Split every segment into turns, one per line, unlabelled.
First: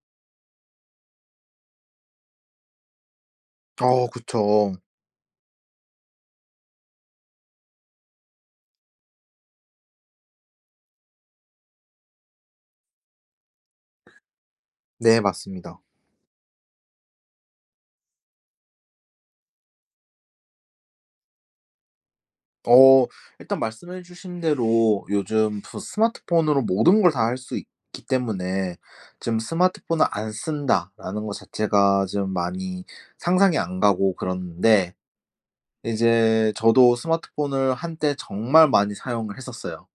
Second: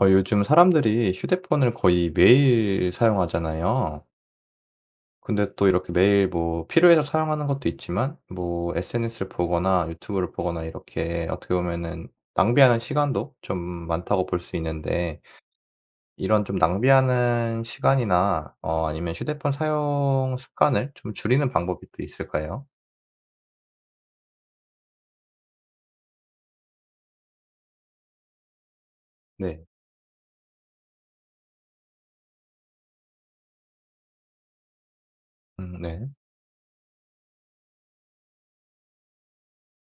어 요즘 사람들이 휴대폰을 거의 매일 사용하잖아요.
어. 그쵸.
근데 또 이렇게 매일 뭐 필요해서 사용하는 것도 있지만 뭐 SNS를 보거나 유튜브를 보거나 이렇게 어떻게 보면은 낭비하는 시간도 좀 많다고 볼 수 있는데
네. 맞습니다.
이런 좀 낭비하는 시간이나 어 아니면 휴대폰 사용 습관을 좀 줄이는 방법이 또 있을까요?
어. 일단 말씀해주신 대로 요즘 저 스마트폰으로 모든 걸 다 할 수 있기 때문에 좀
네.
스마트폰을 안 쓴다라는 거 자체가 좀 많이 상상이 안 가고 그러는데
음. 네.
이제 저도 스마트폰을 한때 정말 많이 사용을 했었어요.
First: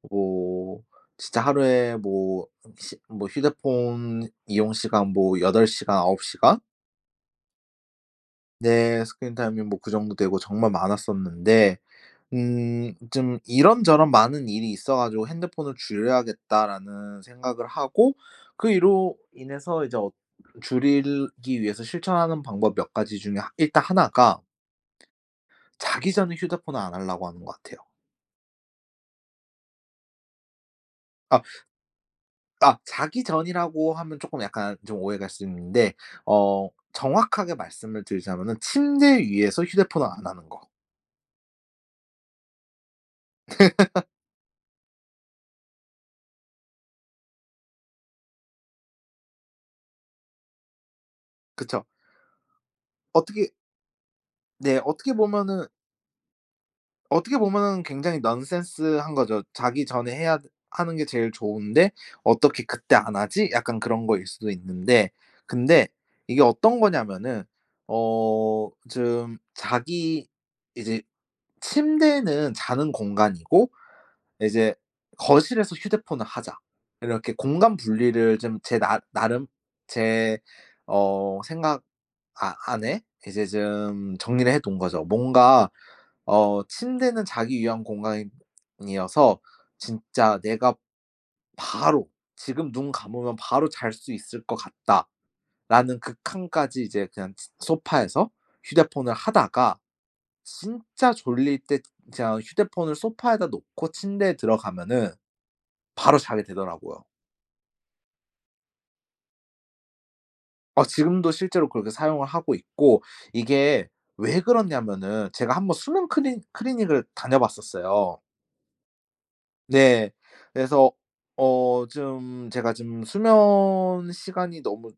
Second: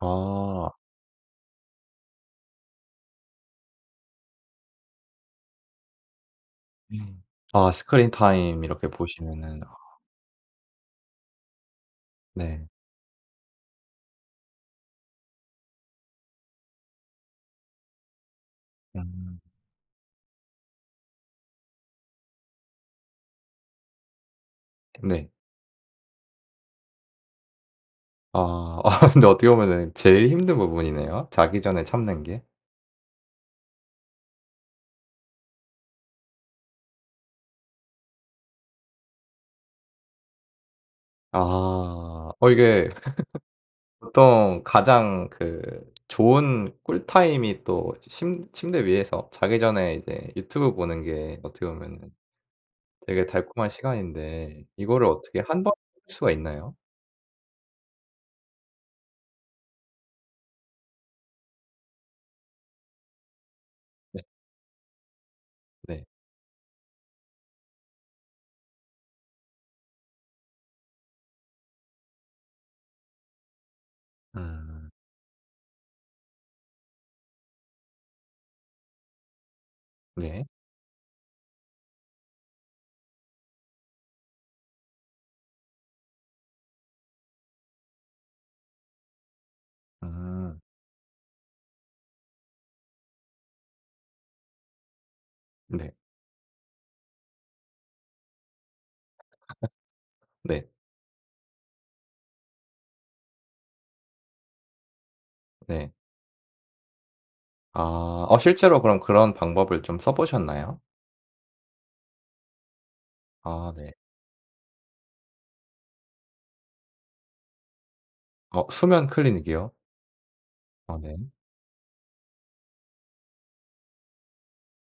아.
뭐 진짜 하루에 뭐 시 뭐 휴대폰 이용 시간 뭐 8 시간, 9 시간?
음. 아. 스크린 타임 이렇게
네. 스크린 타임이
보시면은 아.
뭐 그 정도 되고 정말 많았었는데
네.
음. 좀 이런저런 많은 일이 있어 가지고 '핸드폰을 줄여야겠다.'라는 생각을 하고 그 이로
음.
인해서 이제 어 줄이기 위해서 실천하는 방법 몇 가지 중에 일단 1 가
네.
자기 전에 휴대폰을 안 하려고 하는 거 같아요.
아. 아 근데 어떻게 보면은 제일 힘든 부분이네요
아.
자기 전에 참는 게.
아 자기 전이라고 하면 쪼끔 약간 좀 오해를 할 수 있는데 어 정확하게 말씀을 드리자면은 침대 위에서 휴대폰을 안 하는 거.
아. 어 이게 보통 가장 그 좋은 꿀 타임이 또 침 침대 위에서 자기 전에 이제 유튜브 보는 게 어떻게
그쵸.
보면은 되게
어떻게
달콤한 시간인데
네.
이거를
어떻게
어떻게 1
보면은
번 수가 있나요?
어떻게 보면은 굉장히 넌센스한 거죠. '자기 전에 해야 하는 게 제일 좋은데 어떻게 그때 안 하지?' 약간 그런
네.
거일 수도 있는데. 근데
네.
이게 어떤 거냐 하면은 어 좀 자기 '이제 침대는 자는 공간이고 이제
음.
거실에서 휴대폰을 하자.' 이렇게 공간 분리를 좀 제 나 나름 제
네.
어 생각 아 안에 이제 좀 정리를 해 둔 거죠. 뭔가 어 '침대는 자기 위한 공간이어서 진짜
음.
내가 바로 지금 눈 감으면 바로 잘 수 있을 거 같다.'라는
네.
극한까지 이제 그냥 쯔 소파에서 휴대폰을 하다가
네.
진짜 졸릴 때 진짜 휴대폰을 소파에다 놓고 침대에 들어가면은
네.
바로 자게 되더라고요.
아. 어 실제로 그럼 그런 방법을 좀 써 보셨나요?
아. 지금도 실제로 그렇게 사용을 하고 있고
아.
이게
네.
왜 그러냐면은 제가 한번 수면 크리 클리닉을 다녀봤었어요.
어 수면 클리닉이요?
네. 그래서
아 네.
어 좀 제가 좀 수면 시간이 너무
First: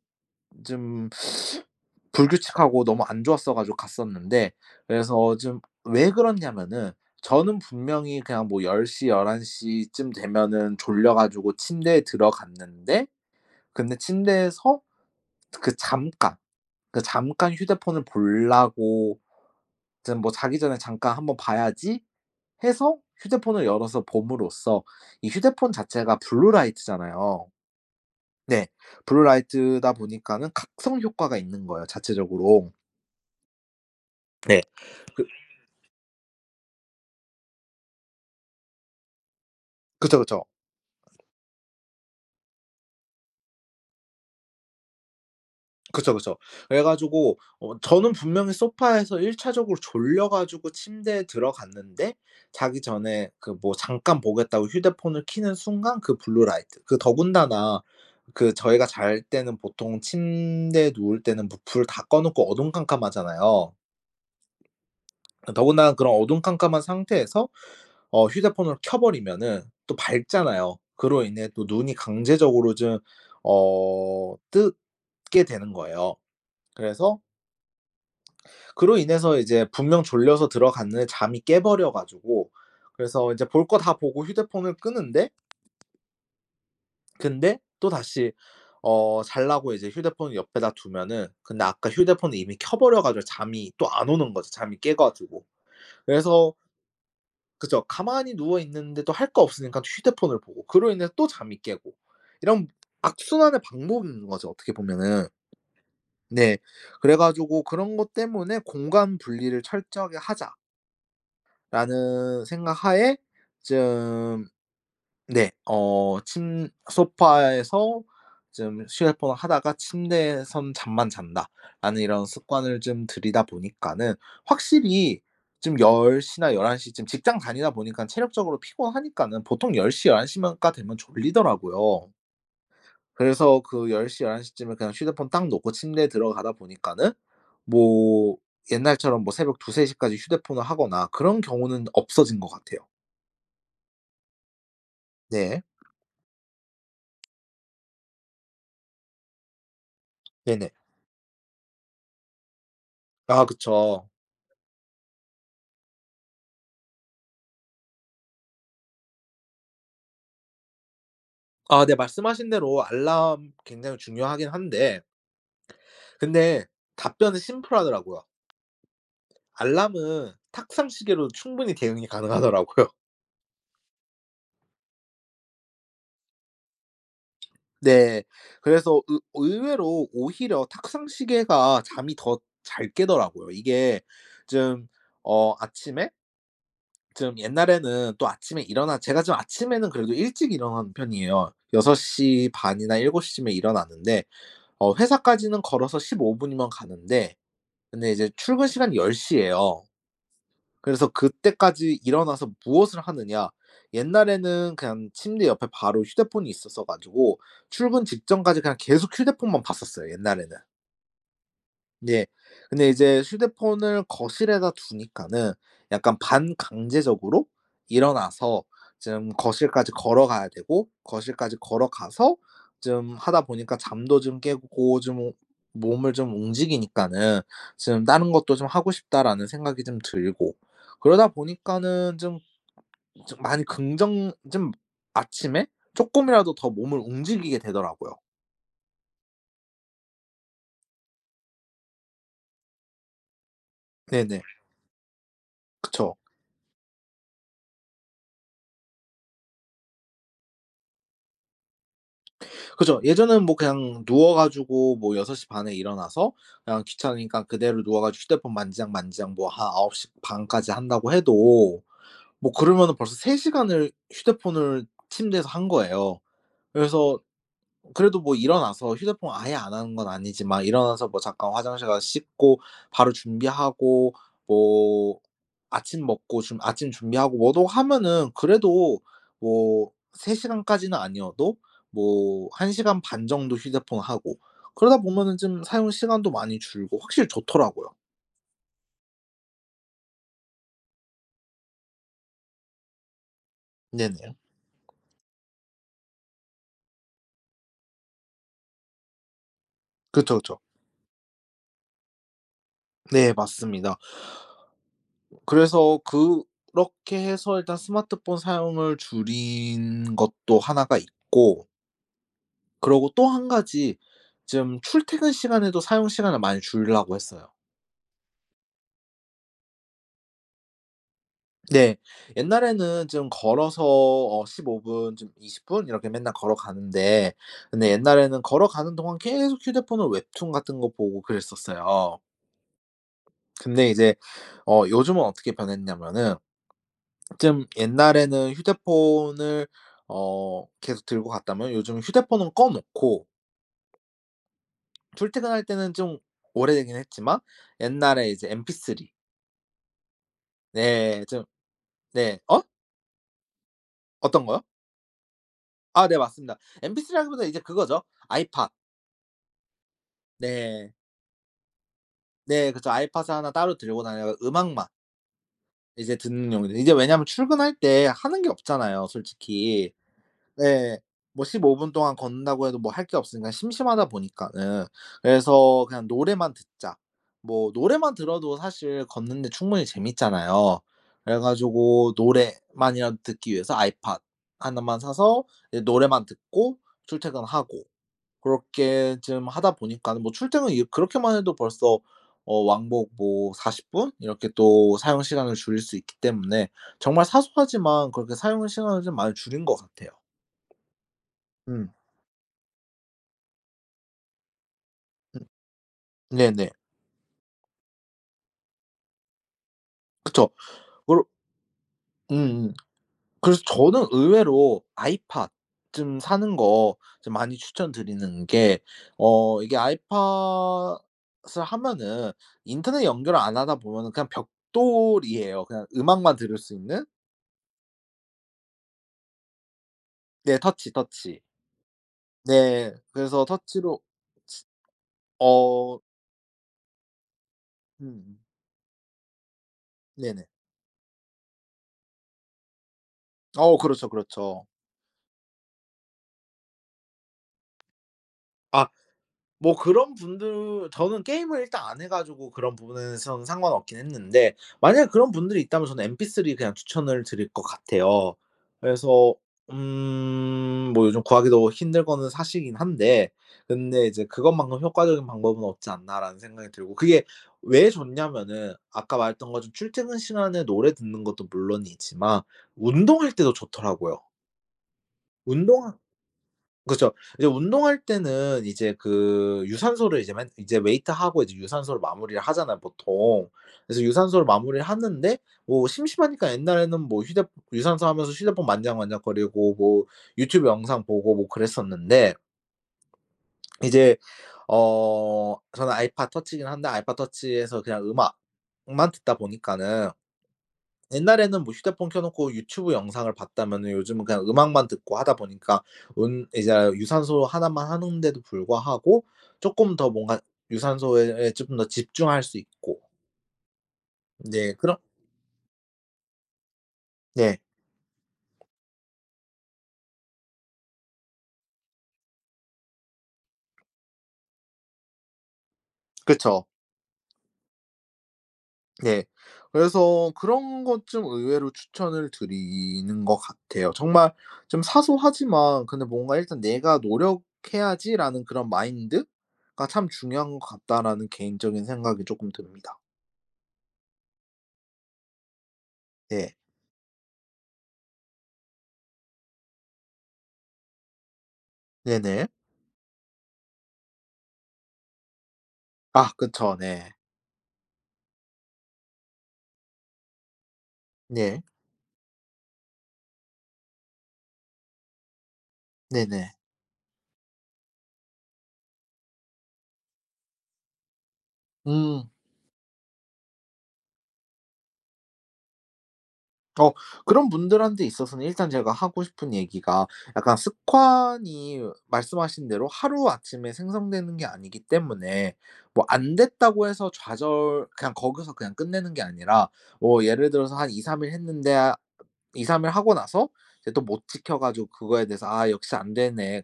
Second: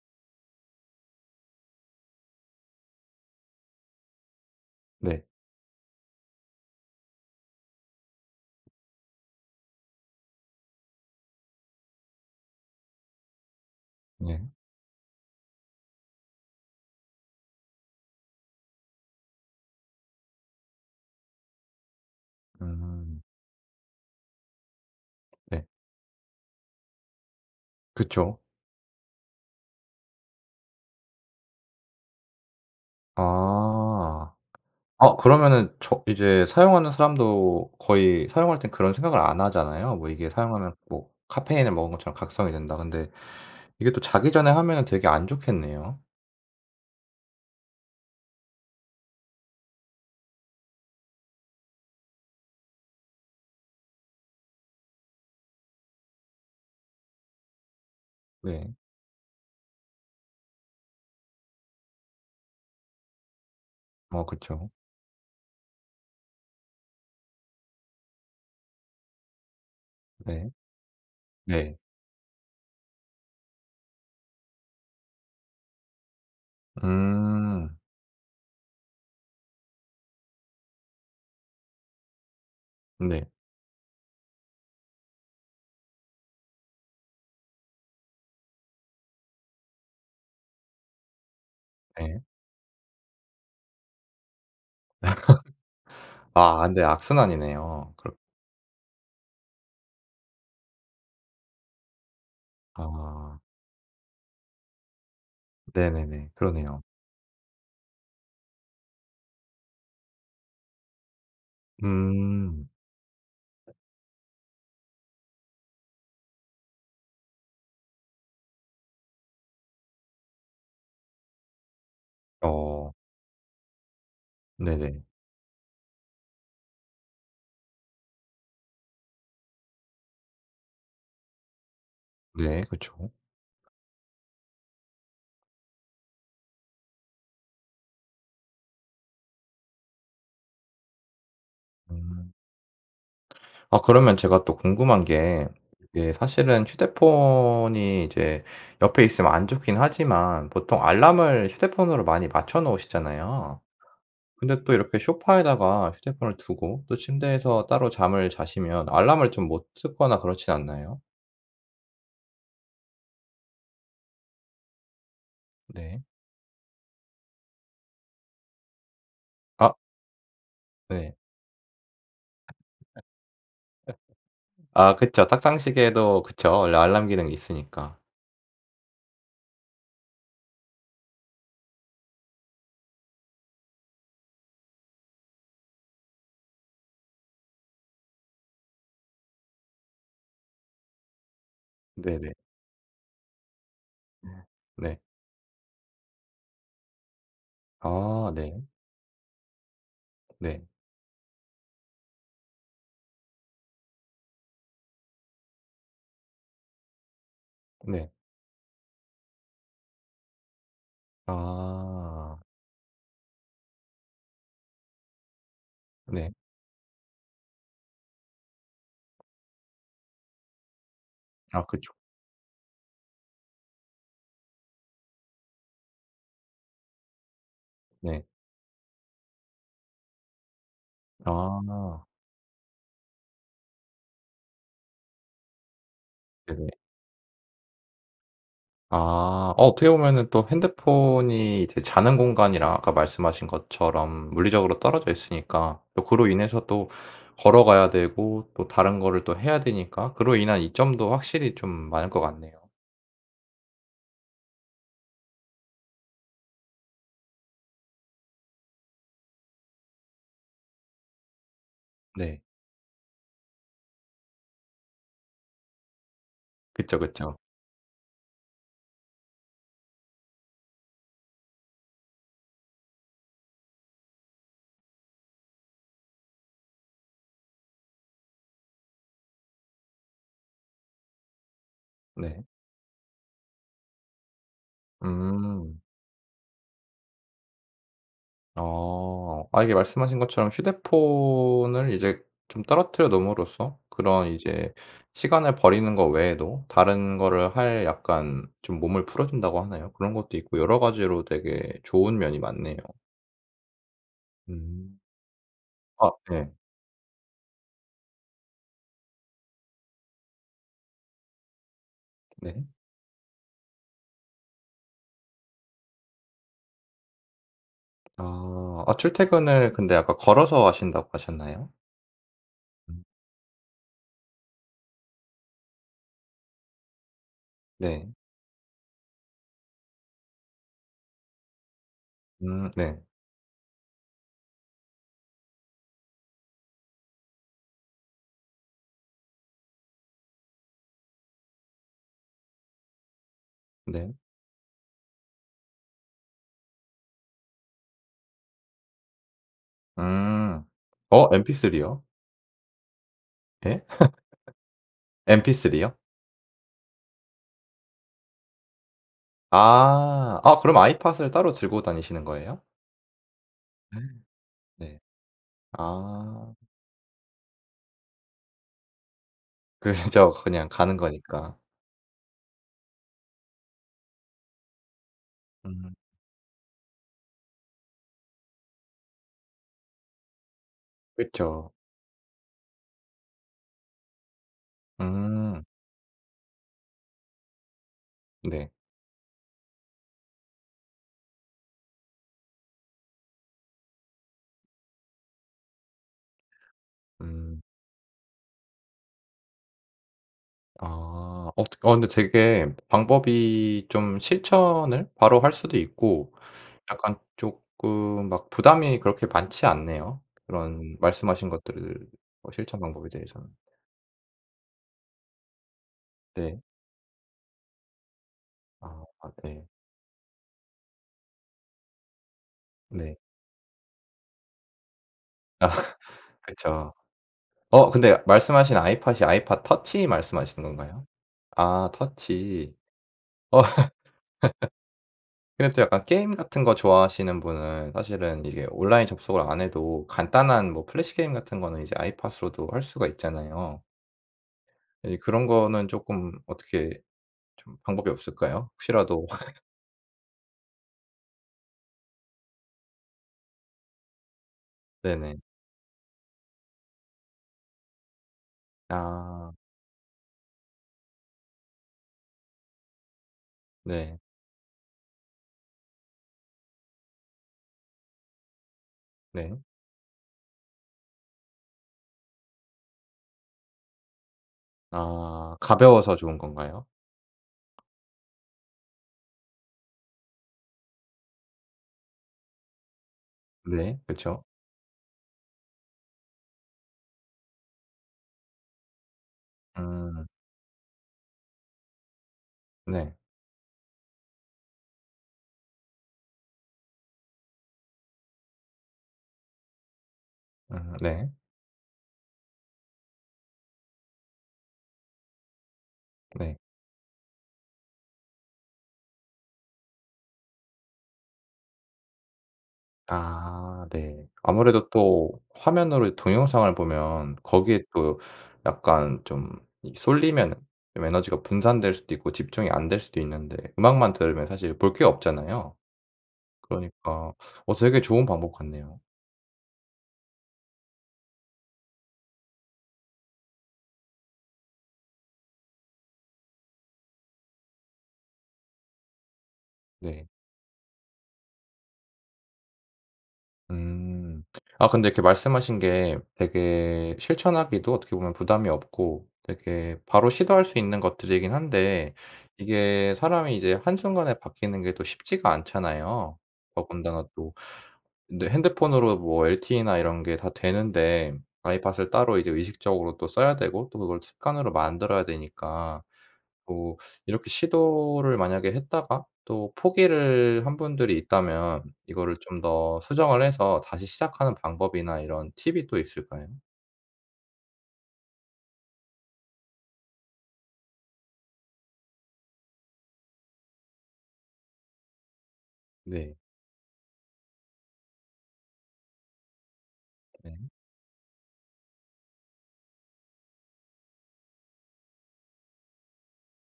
좀 불규칙하고 너무 안 좋았어 가지고 갔었는데
네.
그래서 좀 왜 그렇냐면은 저는 분명히 그냥 뭐 10 시, 11 시쯤 되면은 졸려 가지고 침대에 들어갔는데 근데
예.
침대에서 그 잠깐, 그 잠깐 휴대폰을 보려고 좀 뭐 '자기 전에 잠깐 한번 봐야지.'해서
음.
휴대폰을 열어서 봄으로써 이
네.
휴대폰 자체가 블루라이트잖아요.
그쵸.
네. 블루라이트다 보니까는 각성 효과가 있는 거예요, 자체적으로.
아.
네.
어
그
그러면은 저 이제 사용하는 사람도 거의 사용할 땐 그런 생각을 안 하잖아요. 뭐
그쵸,
이게
그쵸.
사용하면 뭐 '카페인을 먹은 것처럼 각성이 된다.' 근데 이게 또 자기 전에 하면은 되게 안 좋겠네요?
그쵸, 그쵸. 그래 가지고 어 저는 분명히 소파에서 일차적으로 졸려 가지고 침대에 들어갔는데 자기 전에 그 뭐 잠깐 보겠다고 휴대폰을 켜는 순간 그 블루라이트 그 더군다나 그
네.
저희가 잘 때는 보통 침대에 누울 때는 부 불 다 꺼 놓고 어두컴컴하잖아요.
어 그쵸.
어 더군다나 그런 어두컴컴한 상태에서 어 휴대폰을 켜 버리면은 또
네.
밝잖아요. 그로 인해 또
네.
눈이 강제적으로 좀 어 뜨게 되는 거예요. 그래서
음.
그로 인해서 이제 분명 졸려서 들어갔는데 잠이 깨 버려 가지고
네.
그래서 이제 볼 거 다 보고 휴대폰을 끄는데 근데 또다시 어 자려고 이제 휴대폰을 옆에다 두면은 근데 아까
네.
휴대폰이 이미 켜 버려 가지고 잠이 또 안 오는 거지 잠이 깨가지고. 그래서
아. 근데
그죠.
악순환이네요. 그렇
가만히 누워 있는데도 할 거 없으니까 휴대폰을 보고 그로 인해서 또 잠이 깨고 이런
아.
악순환의 반복인 거죠 어떻게 보면은.
네네네.
네.
그러네요.
그래 가지고 그런 것 때문에 '공간 분리를 철저하게 하자.' 라는
음.
생각 하에 좀 네 어 침 '소파에서 좀 휴대폰을 하다가 침대에선 잠만 잔다.'라는 이런 습관을
어.
좀 들이다 보니까는
네네.
확실히 좀 10 시나 11 시쯤 직장 다니다 보니깐 체력적으로 피곤하니까는 보통 10 시, 11 시만 가 되면 졸리더라고요.
네. 그쵸.
그래서 그 10 시, 11 시쯤에 그냥 휴대폰 딱 놓고 침대에 들어가다 보니까는 뭐 옛날처럼 뭐 새벽 2-3 시까지 휴대폰을 하거나 그런 경우는
음.
없어진 것 같아요.
아 그러면 제가 또 궁금한 게
네.
이게 사실은 휴대폰이 이제 옆에 있으면 안 좋긴 하지만
네네.
보통 알람을 휴대폰으로 많이 맞춰
아.
놓으시잖아요.
그쵸.
근데 또 이렇게 소파에다가 휴대폰을 두고 또 침대에서 따로 잠을 자시면 알람을 좀 못 듣거나 그렇지 않나요?
아. 네. 말씀하신 대로 알람 굉장히 중요하긴 한데
네.
근데 답변은 심플하더라고요.
아.
알람은 탁상
네.
시계로 충분히 대응이 가능하더라고요.
아. 그쵸. 탁상 시계도 그쵸. 원래 알람 기능이 있으니까.
네. 그래서 의 의외로 오히려 탁상 시계가 잠이 더 잘 깨더라고요. 이게 좀 어 아침에 좀 옛날에는 또 아침에 일어나 제가 좀 아침에는 그래도 일찍 일어나는 편이에요. 여섯
네네.
시 반 이나 7:00 쯤에 일어나는데
음.
어
네.
회사까지는 걸어서 15 분이면 가는데 근데 이제
아. 네.
출근 시간이 10:00 예요.
네.
그래서 그때까지 일어나서 무엇을 하느냐? 옛날에는 그냥 침대 옆에 바로 휴대폰이 있었어 가지고 출근
네.
직전까지 그냥 계속 휴대폰만 봤었어요, 옛날에는. 네.
아.
근데 이제 휴대폰을 거실에다 두니까는 약간
네.
반강제적으로 일어나서 좀 거실까지 걸어가야 되고 거실까지
아 그쵸.
걸어가서 좀 하다 보니까 잠도 좀 깨고 좀 몸을 좀 움직이니까는 좀
네.
'다른 것도 좀 하고 싶다.'라는 생각이 좀 들고 그러다
아.
보니까는 좀 좀 많이 긍정 좀 아침에 쪼끔이라도
네.
더 몸을 움직이게 되더라고요.
아 어 어떻게 보면은 또 핸드폰이 이제 자는 공간이랑 아까 말씀하신 것처럼
네네.
물리적으로 떨어져 있으니까 또
그쵸.
그로 인해서 또 걸어가야 되고 또 다른 거를 또 해야 되니까 그로 인한 이점도 확실히 좀 많을 것 같네요.
그죠. 예전엔 뭐 그냥 누워 가지고 뭐 6:30 에 일어나서 그냥 귀찮으니까 그대로 누워 가지고 휴대폰 만지작만지작 뭐 한 9:30 까지 한다고 해도
네.
뭐 그러면은 벌써 3 시간을 휴대폰을 침대에서 한 거예요.
그쵸,
그래서
그쵸.
그래도 뭐 일어나서 휴대폰 아예 안 하는 건 아니지만 일어나서 뭐 잠깐 화장실 가서 씻고 바로 준비하고 뭐 아침 먹고 준 아침 준비하고 뭐도 하면은 그래도 뭐 3 시간까지는 아니어도
네.
뭐 1 시간 반 정도 휴대폰하고 그러다 보면은 좀
음.
사용 시간도 많이 줄고 확실히 좋더라고요.
어 아 이게 말씀하신 것처럼 휴대폰을 이제 좀 떨어뜨려 놓음으로써 그런
네네.
이제 시간을 버리는 거 외에도 다른 거를 할 약간 좀 몸을 풀어준다고 하나요? 그런 것도
그쵸, 그쵸.
있고 여러 가지로 되게 좋은 면이 많네요.
네 맞습니다.
음.
그래서
아 네.
그렇게 해서 일단 스마트폰 사용을 줄인 것도 1 가 있고
네.
그리고 또 1 가지 좀 출퇴근 시간에도 사용 시간을 많이 줄이려고 했어요.
아. 아 출퇴근을 근데 아까 걸어서 하신다고 하셨나요?
네.
음.
옛날에는 좀 걸어서 어 15 분 좀 20 분 이렇게 맨날 걸어가는데, 근데
네.
옛날에는 걸어가는 동안 계속 휴대폰을 웹툰 같은 거 보고 그랬었어요.
음. 네.
근데 이제 어 요즘은 어떻게 변했냐면은 좀 옛날에는 휴대폰을 어 계속 들고 갔다면 요즘은 휴대폰은 꺼 놓고
네.
출퇴근할 때는 좀 오래되긴 했지만 옛날에 이제 MP3
음.
네.
어?
좀
MP3요?
네. 어?
예?
어떤 거요?
MP3요?
아. 네. 맞습니다. MP3라기보다 이제 그거죠 아이팟.
아. 아 그럼
네.
아이팟을 따로 들고 다니시는 거예요?
네. 그쵸. 아이팟을 1 따로 들고 다녀가 음악만
네.
이제 듣는
아.
용도 이제 왜냐면 출근할 때 하는 게 없잖아요, 솔직히.
그렇죠. 그냥 가는
네. 뭐
거니까.
15 분 동안 걷는다고 해도 뭐 할 게 없으니까 심심하다 보니까는 그래서
음.
그냥 노래만 듣자. 뭐 노래만 들어도 사실 걷는 데 충분히 재밌잖아요. 그래
그쵸.
가지고 노래만이라도 듣기 위해서 아이팟 1 만 사서
음.
이제 노래만 듣고 출퇴근하고
네.
고렇게 좀 하다 보니까는 뭐 출퇴근이 그렇게만 해도 벌써 어 왕복 뭐 40 분? 이렇게 또 사용 시간을 줄일 수 있기 때문에 정말
음.
사소하지만 그렇게 사용하는 시간을 좀 많이 줄인 것 같아요.
아. 어 되
음.
어 근데 되게 방법이 좀 실천을 바로
음.
할 수도 있고
네네.
약간 조금 막 부담이 그렇게 많지 않네요.
그쵸.
그런
올
말씀 하신 것들 뭐
음음.
실천 방법에 대해서는.
그래서 저는 의외로 아이팟 좀 사는
네.
거 좀 많이 추천드리는 게,
아. 아
어
네.
이게 아이팟을 하면은 인터넷
네.
연결을 안 하다 보면은 그냥 벽돌이에요.
아.
그냥 음악만 들을 수
그쵸.
있는.
어 근데 말씀하신 아이팟이 아이팟 터치
네.
말씀하시는
터치,
건가요?
터치.
아. 터치.
네. 그래서
어.
터치로 츠
근데 또
어.
약간 게임 같은 거 좋아하시는 분은
음.
사실은 이게 온라인 접속을 안 해도
네네.
간단한 뭐 플래시 게임 같은 거는 이제 아이팟으로도 할 수가
어.
있잖아요.
그렇죠, 그렇죠.
이제 그런 거는 조금 어떻게 좀 방법이 없을까요?
아.
혹시라도
뭐 그런 분들 저는 게임을 일단 안 해 가지고 그런 부분에서는 상관없긴 했는데 만약 그런
네네.
분들이 있다면 저는 MP3 그냥 추천을 드릴 거 같아요. 그래서
아.
음. 뭐 요즘 구하기도 힘든 거는 사실이긴 한데 근데
네.
이제 '그것만큼 효과적인 방법은 없지 않나.'라는 생각이 들고. 그게 왜 좋냐면은 아까 말했던
네.
것처럼 출퇴근 시간에 노래 듣는 것도 물론이지만 운동할 때도 좋더라고요.
아.
운동하
가벼워서 좋은 건가요?
그쵸. 이제 운동할 때는 이제 그 유산소를 이제 맨 이제 웨이트하고 이제 유산소를 마무리를 하잖아요, 보통.
네.
그래서
그쵸.
유산소를 마무리를 하는데 뭐 심심하니까 옛날에는 뭐 휴대 유산소 하면서 휴대폰 만지작 만지작거리고 뭐
음.
유튜브 영상 보고 뭐 그랬었는데
네.
이제 어 저는 아이팟 터치긴 한데 아이팟 터치에서 그냥 음악만 듣다 보니까는
으흠 네.
옛날에는 뭐 휴대폰 켜놓고 유튜브 영상을 봤다면은 요즘은 그냥 음악만 듣고 하다 보니까 운
네.
이제 유산소 1 만 하는데도 불구하고 쪼끔 더 뭔가 유산소에 예 조금 더 집중할 수 있고
아 네.
네.
아무래도
그런
또 화면으로 이 동영상을 보면
네.
거기에 또 약간 좀 이 쏠리면 에너지가 분산될 수도 있고 집중이 안 될 수도 있는데 음악만 들으면 사실 볼 게 없잖아요.
그쵸.
그러니까 어 되게 좋은 방법 같네요.
예. 그래서 그런 것 좀 의외로 추천을 드리는 거 같아요. 정말 좀 사소하지만 근데 뭔가 일단 '"내가 노력해야지."라는 그런 마인드가 참
네.
중요한 것 같다.'라는 개인적인 생각이 조금 듭니다.
음. 아 근데 이렇게 말씀하신 게
네.
되게 실천하기도 어떻게 보면 부담이 없고 되게 바로 시도할 수 있는 것들이긴 한데
네네.
이게 사람이 이제 한순간에 바뀌는 게 또 쉽지가
아
않잖아요.
그쵸 네.
더군다나 또 근데 핸드폰으로 뭐 LTE나 이런 게 다 되는데
네.
아이팟을 따로 이제 의식적으로 또 써야 되고 또 그걸 습관으로 만들어야 되니까.
네네.
뭐 이렇게 시도를 만약에 했다가 또 포기를 한 분들이 있다면
음.
이거를 좀 더 수정을 해서 다시 시작하는 방법이나 이런 팁이 또 있을까요?
어. 그런 분들한테 있어서는 일단 제가 하고 싶은 얘기가 약간 습관이 말씀하신 대로 하루아침에 생성되는 게 아니기 때문에 뭐 안
네.
됐다고 해서 좌절 그냥 거기서 그냥 끝내는 게 아니라, 뭐 예를
네.
들어서 한 2-3 일 했는데 아 2-3 일 하고 나서 이제 또 못 지켜 가지고 그거에 대해서 '아 역시 안 되네.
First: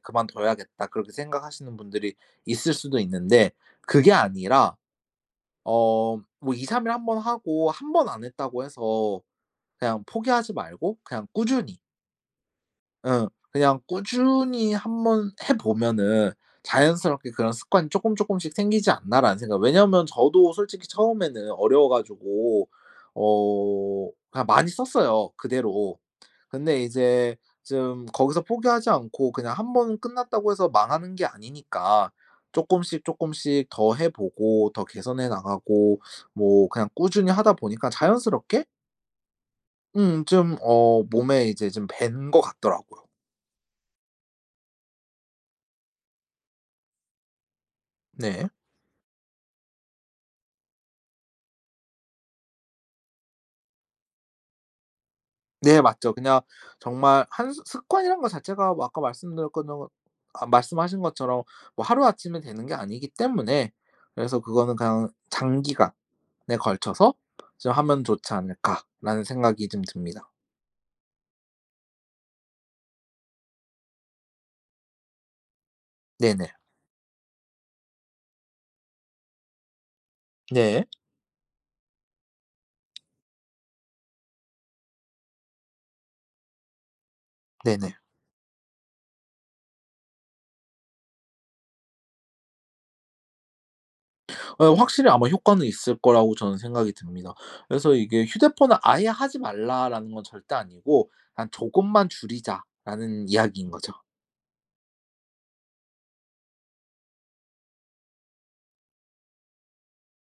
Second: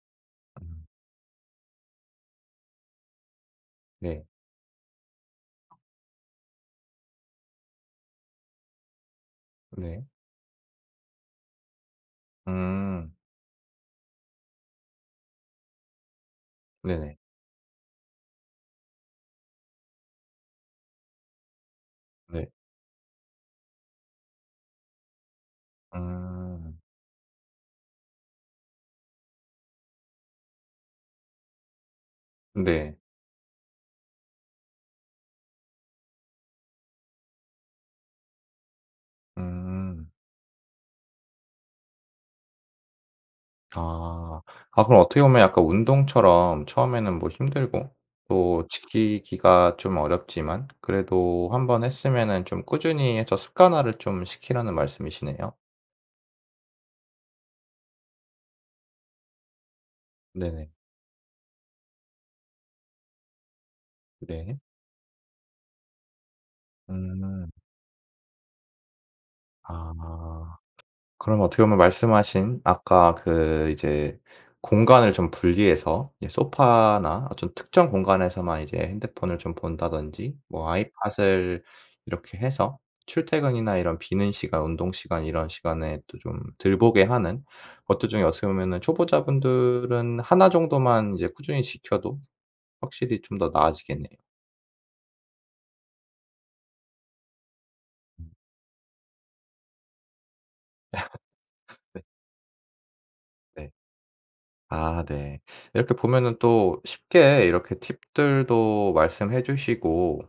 음.
그만둬야겠다.' 그렇게 생각하시는 분들이 있을 수도 있는데 그게
네.
아니라 어 뭐 2-3 일 1 번 하고 1 번 안 했다고 해서 그냥
네.
포기하지 말고 그냥 꾸준히.
음.
응. 그냥 꾸준히 한번 해 보면은
네네.
'자연스럽게 그런 습관이 쪼끔쪼끔씩 생기지 않나?'라는 생각. 왜냐면 저도 솔직히 처음에는 어려워
네.
가지고 어 그냥 많이 썼어요, 그대로.
음.
근데 이제 좀 거기서 포기하지 않고 그냥 1 번 끝났다고 해서 망하는 게 아니니까
네.
쪼끔씩 쪼끔씩 더 해 보고 더 개선해 나가고 뭐 그냥 꾸준히 하다 보니까 자연스럽게
음.
음. 좀 어 몸에 이제 좀 밴 것 같더라고요.
아. 아 그럼 어떻게 보면 약간 운동처럼 "처음에는 뭐 힘들고
네.
또 지키기가 좀 어렵지만 그래도 1 번 했으면은 좀 꾸준히 해서 습관화를 좀 시키라."는 말씀이시네요.
네. 맞죠. 그냥 정말 한 습 습관이란 거 자체가 뭐 아까 말씀드렸던 것 아
네네.
말씀하신 것처럼 뭐 하루아침에 되는 게 아니기 때문에 그래서
네.
그거는 그냥 '장기간에 걸쳐서
음.
좀 하면 좋지 않을까?'라는 생각이 좀 듭니다.
아. 그럼 어떻게 보면 말씀하신 아까 그 이제 공간을 좀 분리해서 이제
네네.
소파나 어떤 특정 공간에서만 이제 핸드폰을 좀 본다든지 뭐
네.
아이팟을 이렇게 해서 출퇴근이나 이런 비는 시간, 운동 시간, 이런 시간에 또 좀 덜 보게 하는
네네.
것도 좀 어떻게 보면은 초보자 분들은 1 정도만 이제 꾸준히 지켜도 확실히 좀 더 나아지겠네요.
어 확실히 아마 효과는 있을 거라고 저는 생각이 듭니다. 그래서 이게
음.
"휴대폰을 아예 하지 말라."라는 건 절대 아니고 한
네.
"조금만 줄이자."라는 이야기인
네.
거죠.
아 네. 이렇게 보면은 또 쉽게 이렇게 팁들도 말씀해 주시고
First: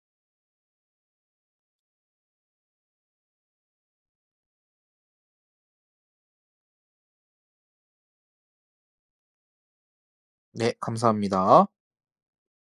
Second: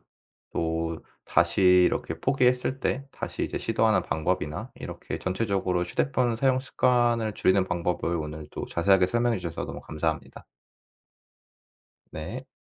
또 다시 이렇게 포기했을 때 다시 이제 시도하는 방법이나 이렇게 전체적으로 휴대폰 사용 습관을 줄이는 방법을 오늘 또 자세하게 설명해 주셔서 너무 감사합니다.
네. 감사합니다.
네.